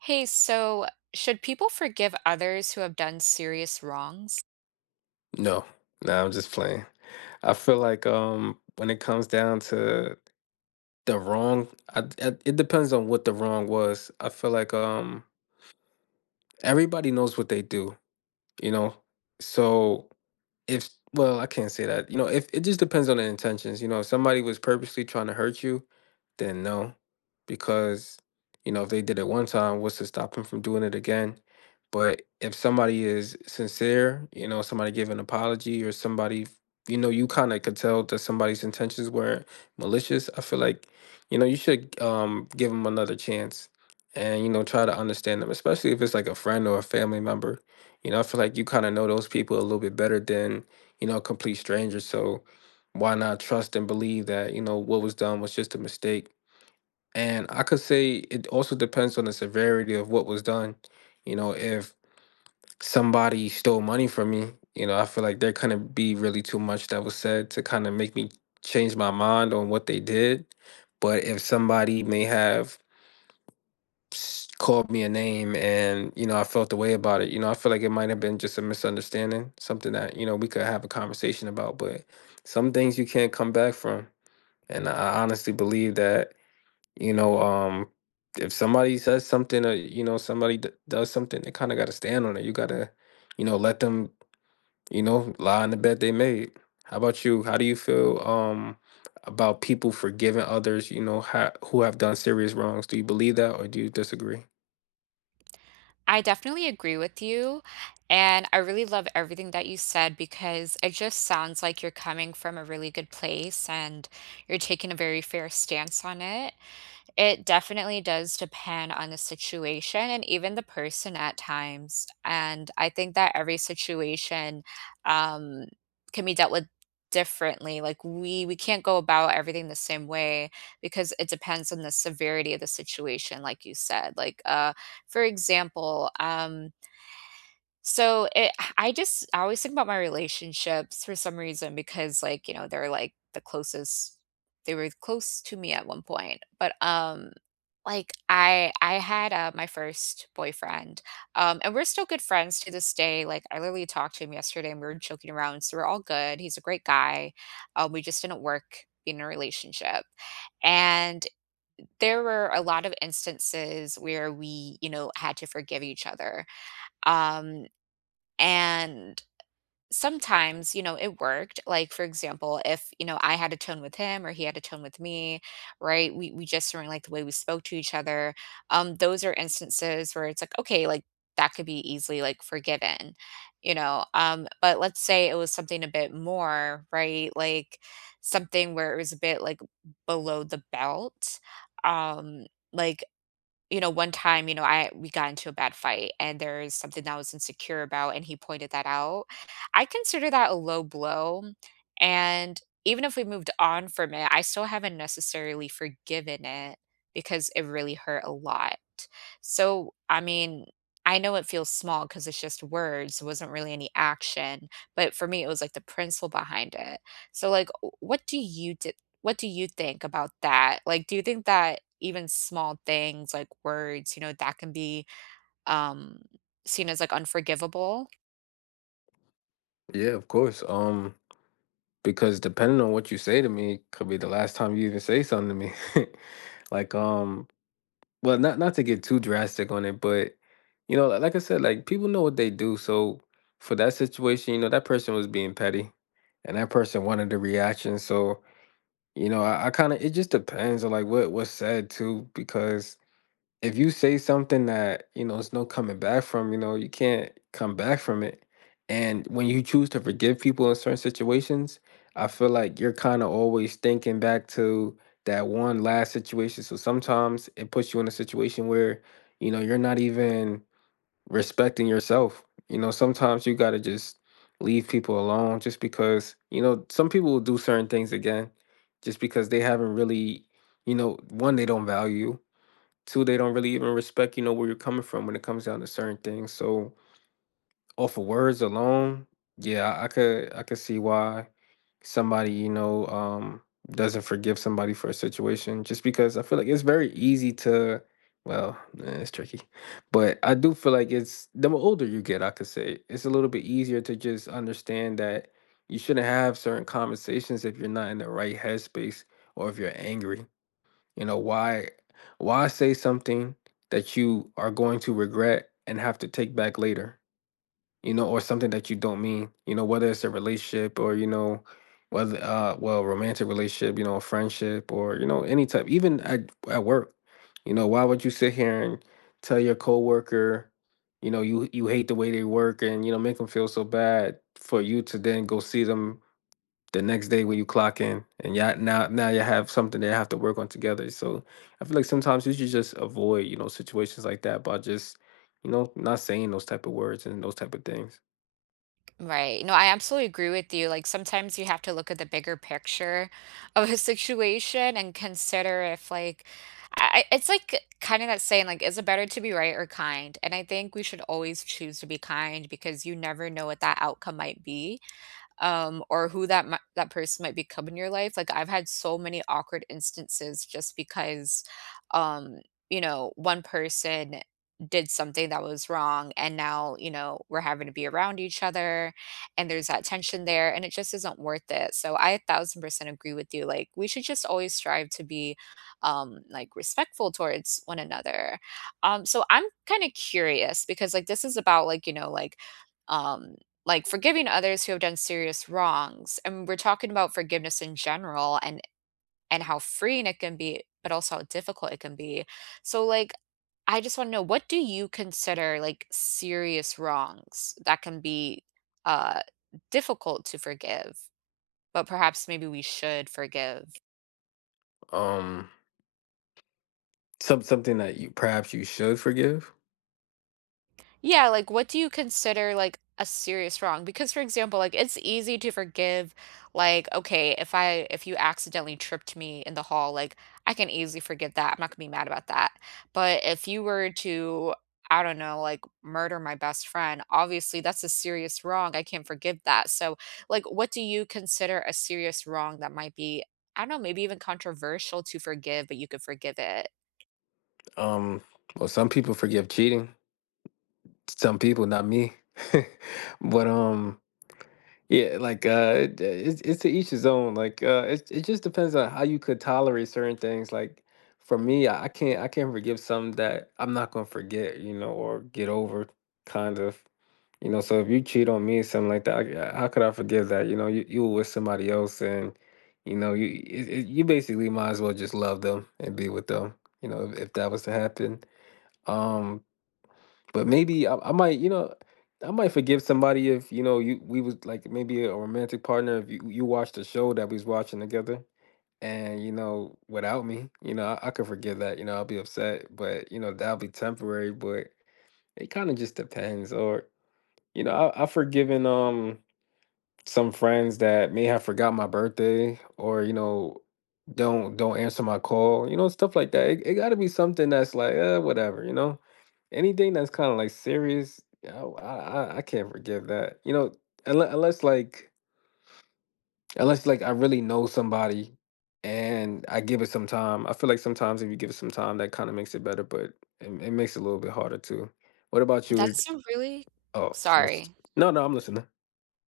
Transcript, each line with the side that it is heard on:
right: Hey, so should people forgive others who have done serious wrongs?
left: No, no, I'm just playing. I feel like when it comes down to the wrong, it depends on what the wrong was. I feel like everybody knows what they do, you know. So if well, I can't say that. You know, if it just depends on the intentions. You know, if somebody was purposely trying to hurt you, then no, because you know if they did it one time, what's to stop them from doing it again? But if somebody is sincere, you know, somebody give an apology or somebody, you know, you kind of could tell that somebody's intentions were malicious. I feel like, you know, you should give them another chance and you know try to understand them, especially if it's like a friend or a family member. You know, I feel like you kind of know those people a little bit better than, you know, a complete strangers. So why not trust and believe that, you know, what was done was just a mistake? And I could say it also depends on the severity of what was done. You know, if somebody stole money from me, you know, I feel like there couldn't be really too much that was said to kind of make me change my mind on what they did. But if somebody may have called me a name and you know I felt the way about it, you know, I feel like it might have been just a misunderstanding, something that, you know, we could have a conversation about. But some things you can't come back from, and I honestly believe that. You know, if somebody says something, or you know somebody does something, they kind of got to stand on it. You got to, you know, let them, you know, lie in the bed they made. How about you? How do you feel about people forgiving others, you know, who have done serious wrongs? Do you believe that, or do you disagree?
right: I definitely agree with you. And I really love everything that you said, because it just sounds like you're coming from a really good place and you're taking a very fair stance on it. It definitely does depend on the situation and even the person at times. And I think that every situation um, can be dealt with differently. Like we can't go about everything the same way, because it depends on the severity of the situation, like you said. Like for example, so it I always think about my relationships for some reason, because, like, you know, they're like they were close to me at one point. But like, I had, my first boyfriend, and we're still good friends to this day. Like, I literally talked to him yesterday, and we were joking around, so we're all good. He's a great guy, we just didn't work in a relationship, and there were a lot of instances where we had to forgive each other. Um, and sometimes it worked. Like, for example, if I had a tone with him, or he had a tone with me, right? We just weren't like the way we spoke to each other. Those are instances where it's like, okay, like, that could be easily, like, forgiven. But let's say it was something a bit more, right? Like, something where it was a bit like below the belt. um like, one time, I we got into a bad fight, and there's something that I was insecure about, and he pointed that out. I consider that a low blow. And even if we moved on from it, I still haven't necessarily forgiven it, because it really hurt a lot. So, I mean, I know it feels small because it's just words. It wasn't really any action. But for me, it was like the principle behind it. So, like, what do you do? What do you think about that? Like, do you think that even small things like words, you know, that can be um seen as like unforgivable?
left: Yeah, of course. Because depending on what you say to me could be the last time you even say something to me. Like, well, not to get too drastic on it, but you know, like I said, like people know what they do. So for that situation, you know, that person was being petty, and that person wanted the reaction. So you know, I kind of it just depends on like what was said too, because if you say something that you know there's no coming back from, you know you can't come back from it. And when you choose to forgive people in certain situations, I feel like you're kind of always thinking back to that one last situation. So sometimes it puts you in a situation where you know you're not even respecting yourself. You know, sometimes you gotta just leave people alone just because you know some people will do certain things again just because they haven't really, you know, one, they don't value you. Two, they don't really even respect, you know, where you're coming from when it comes down to certain things. So off of words alone, yeah, I could see why somebody, you know, doesn't forgive somebody for a situation, just because I feel like it's very easy to well, it's tricky. But I do feel like it's the older you get, I could say, it's a little bit easier to just understand that you shouldn't have certain conversations if you're not in the right headspace or if you're angry. You know, why say something that you are going to regret and have to take back later? You know, or something that you don't mean. You know, whether it's a relationship or, you know, whether well, romantic relationship, you know, a friendship, or, you know, any type, even at work. You know, why would you sit here and tell your coworker, you know, you hate the way they work and, you know, make them feel so bad for you to then go see them the next day when you clock in. And yeah, now you have something that you have to work on together. So I feel like sometimes you should just avoid, you know, situations like that by just, you know, not saying those type of words and those type of things.
right: Right. No, I absolutely agree with you. Like sometimes you have to look at the bigger picture of a situation, and consider if, like, it's like kind of that saying, like, is it better to be right or kind? And I think we should always choose to be kind, because you never know what that outcome might be. Or who that that person might become in your life. Like I've had so many awkward instances just because, um, you know, one person did something that was wrong, and now we're having to be around each other, and there's that tension there, and it just isn't worth it. So I 1,000% agree with you. Like we should just always strive to be, like, respectful towards one another. So I'm kind of curious, because like this is about, like, you know, like, um like, forgiving others who have done serious wrongs, and we're talking about forgiveness in general, and how freeing it can be, but also how difficult it can be. So, like, I just want to know, what do you consider, like, serious wrongs that can be uh difficult to forgive, but perhaps maybe we should forgive?
left: um some, something that you perhaps you should forgive.
right: Yeah, like, what do you consider, like, a serious wrong? Because, for example, like, it's easy to forgive, like, okay, if you accidentally tripped me in the hall, like, I can easily forgive that. I'm not gonna be mad about that. But if you were to, I don't know, like, murder my best friend, obviously that's a serious wrong. I can't forgive that. So, like, what do you consider a serious wrong that might be, I don't know, maybe even controversial to forgive, but you could forgive it?
left: um well, some people forgive cheating. Some people, not me. but yeah, like it, it's to each his own. Like it it just depends on how you could tolerate certain things. Like for me, I can't forgive something that I'm not gonna forget, you know, or get over, kind of, you know. So if you cheat on me, something like that, I, how could I forgive that? You know, you were with somebody else, and you know, you it, it, you basically might as well just love them and be with them, you know, if that was to happen. Um, but maybe I might, you know, I might forgive somebody if you know you we was like maybe a romantic partner if you you watched a show that we was watching together and you know without me, you know, I could forgive that. You know, I'll be upset, but you know that'll be temporary. But it kind of just depends. Or you know, I, I've forgiven some friends that may have forgot my birthday or you know don't answer my call, you know, stuff like that. It got to be something that's like whatever, you know. Anything that's kinda, like, serious, I can't forgive that. You know, unless, like I really know somebody and I give it some time. I feel like sometimes if you give it some time, that kinda makes it better, but it makes it a little bit harder too. What about you? Is
right: That's a really—
left: oh, let's
right: Sorry.
left: no, no, I'm listening.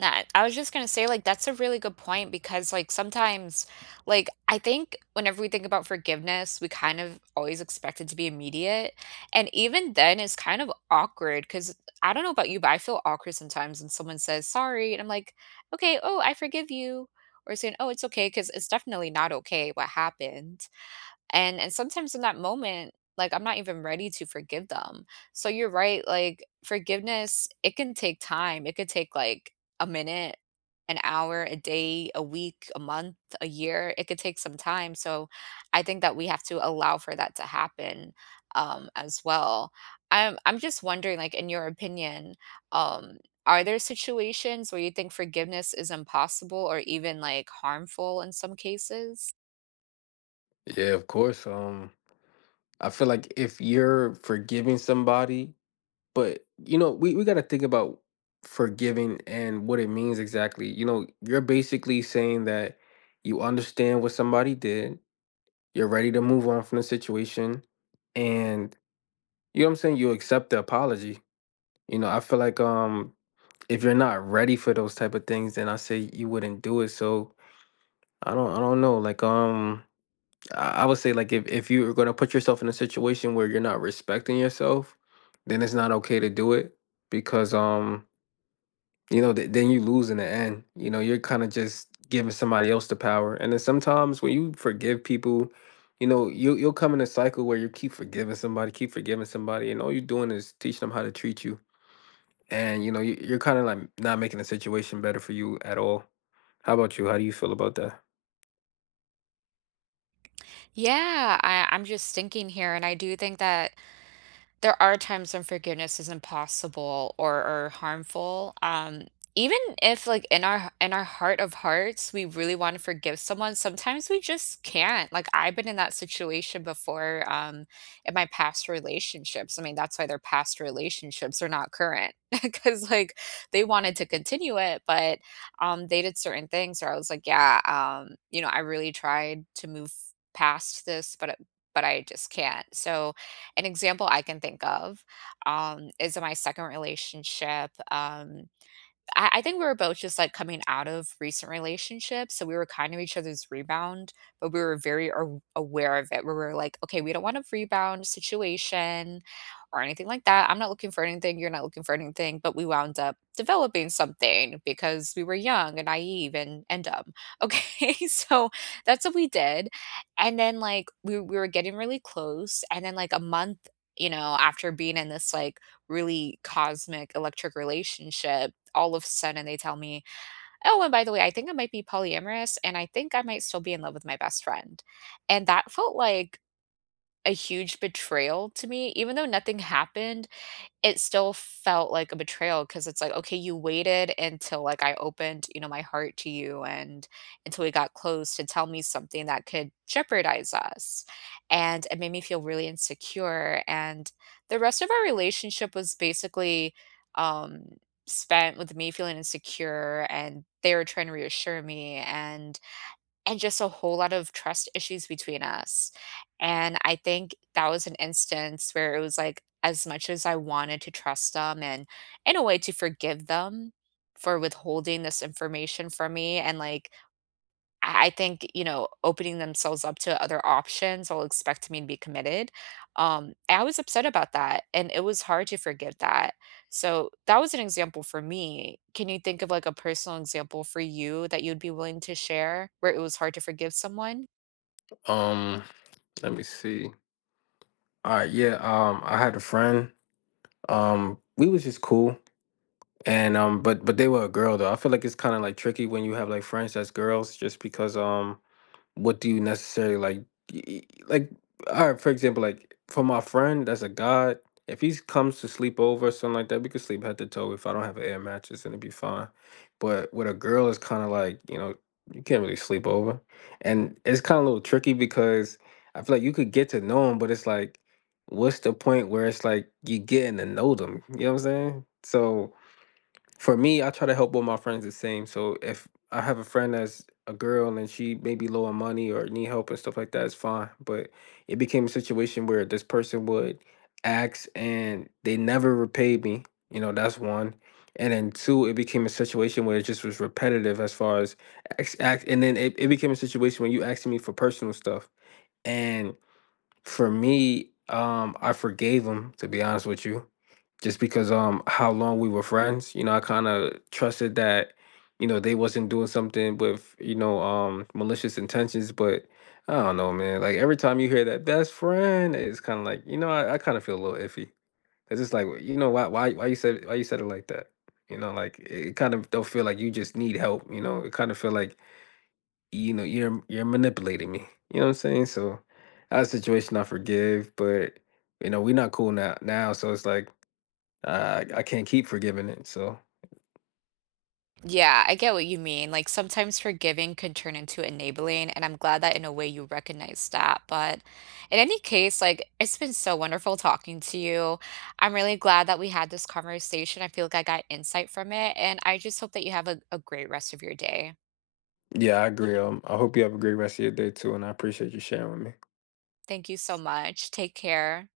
right: That I was just gonna say, like, that's a really good point, because, like, sometimes, like, I think whenever we think about forgiveness, we kind of always expect it to be immediate. And even then, it's kind of awkward, because I don't know about you, but I feel awkward sometimes when someone says sorry, and I'm like, okay, oh, I forgive you. Or saying, oh, it's okay, because it's definitely not okay what happened. And sometimes in that moment, like, I'm not even ready to forgive them. So you're right, like, forgiveness, it can take time. It could take like a minute, an hour, a day, a week, a month, a year. It could take some time. So I think that we have to allow for that to happen, as well. I'm just wondering, like, in your opinion, um are there situations where you think forgiveness is impossible, or even like harmful in some cases?
left: Yeah, of course, I feel like if you're forgiving somebody But, you know, we gotta think about forgiving and what it means exactly. You know, you're basically saying that you understand what somebody did, you're ready to move on from the situation, and you know what I'm saying, you accept the apology. You know, I feel like if you're not ready for those type of things, then I say you wouldn't do it. So I don't know. Like I would say like if you're gonna put yourself in a situation where you're not respecting yourself, then it's not okay to do it because you know, then you lose in the end. You know, you're kind of just giving somebody else the power. And then sometimes when you forgive people, you know, you you'll come in a cycle where you keep forgiving somebody, and all you're doing is teaching them how to treat you. And you know, you, you're kind of like not making the situation better for you at all. How about you? How do you feel about that?
right: Yeah, I'm just thinking here, and I do think that there are times when forgiveness is impossible, or harmful. Even if, like, in our heart of hearts, we really want to forgive someone, sometimes we just can't. Like I've been in that situation before, in my past relationships. I mean, that's why their past relationships are not current. Because like they wanted to continue it, but they did certain things where I was like, yeah, you know, I really tried to move past this, but I just can't. So an example I can think of, is in my second relationship. I think we were both just like coming out of recent relationships. So we were kind of each other's rebound, but we were very aware of it. We were like, okay, we don't want a rebound situation or anything like that. I'm not looking for anything. You're not looking for anything. But we wound up developing something, because we were young and naive and dumb. Okay. So that's what we did. And then like we were getting really close. And then like a month, you know, after being in this like really cosmic electric relationship, all of a sudden they tell me, "Oh, and by the way, I think I might be polyamorous, and I think I might still be in love with my best friend." And that felt like a huge betrayal to me, even though nothing happened. It still felt like a betrayal, because it's like, okay, you waited until, like, I opened, you know, my heart to you and until we got close to tell me something that could jeopardize us, and it made me feel really insecure, and the rest of our relationship was basically, um, spent with me feeling insecure, and they were trying to reassure me, and just a whole lot of trust issues between us. And I think that was an instance where it was, like, as much as I wanted to trust them and in a way to forgive them for withholding this information from me and, like, I think, you know, opening themselves up to other options will expect me to be committed. I was upset about that, and it was hard to forgive that. So that was an example for me. Can you think of like a personal example for you that you'd be willing to share, where it was hard to forgive someone?
left: Um, let me see. All right, yeah. I had a friend. We was just cool, and but they were a girl though. I feel like it's kind of like tricky when you have like friends that's girls, just because what do you necessarily like y- y- like all right, for example, like for my friend that's a god, if he comes to sleep over or something like that, we could sleep head to toe if I don't have an air mattress, and it'd be fine. But with a girl it's kind of like you know you can't really sleep over, and it's kind of a little tricky because I feel like you could get to know him but it's like what's the point where it's like you getting to know them, you know what I'm saying. So for me, I try to help all my friends the same. So if I have a friend that's a girl and she may be low on money or need help and stuff like that, it's fine. But it became a situation where this person would ask and they never repaid me. You know, that's one. And then two, it became a situation where it just was repetitive as far as ask, ask, and then it became a situation when you asking me for personal stuff. And for me, I forgave them, to be honest with you, just because how long we were friends, you know I kind of trusted that, you know, they wasn't doing something with you know malicious intentions. But I don't know, man, like every time you hear that best friend it's kind of like you know I kind of feel a little iffy. It's just like you know why you said, it like that, you know, like it kind of don't feel like you just need help, you know it kind of feel like you're manipulating me, you know what I'm saying. So that situation I forgive, but you know we're not cool now, so it's like I can't keep forgiving it. So
right: Yeah, I get what you mean. Like sometimes forgiving can turn into enabling, and I'm glad that in a way you recognize that. But in any case, like it's been so wonderful talking to you. I'm really glad that we had this conversation. I feel like I got insight from it, and I just hope that you have a great rest of your day.
left: yeah, I agree. I hope you have a great rest of your day too, and I appreciate you sharing with me.
right: Thank you so much. Take care.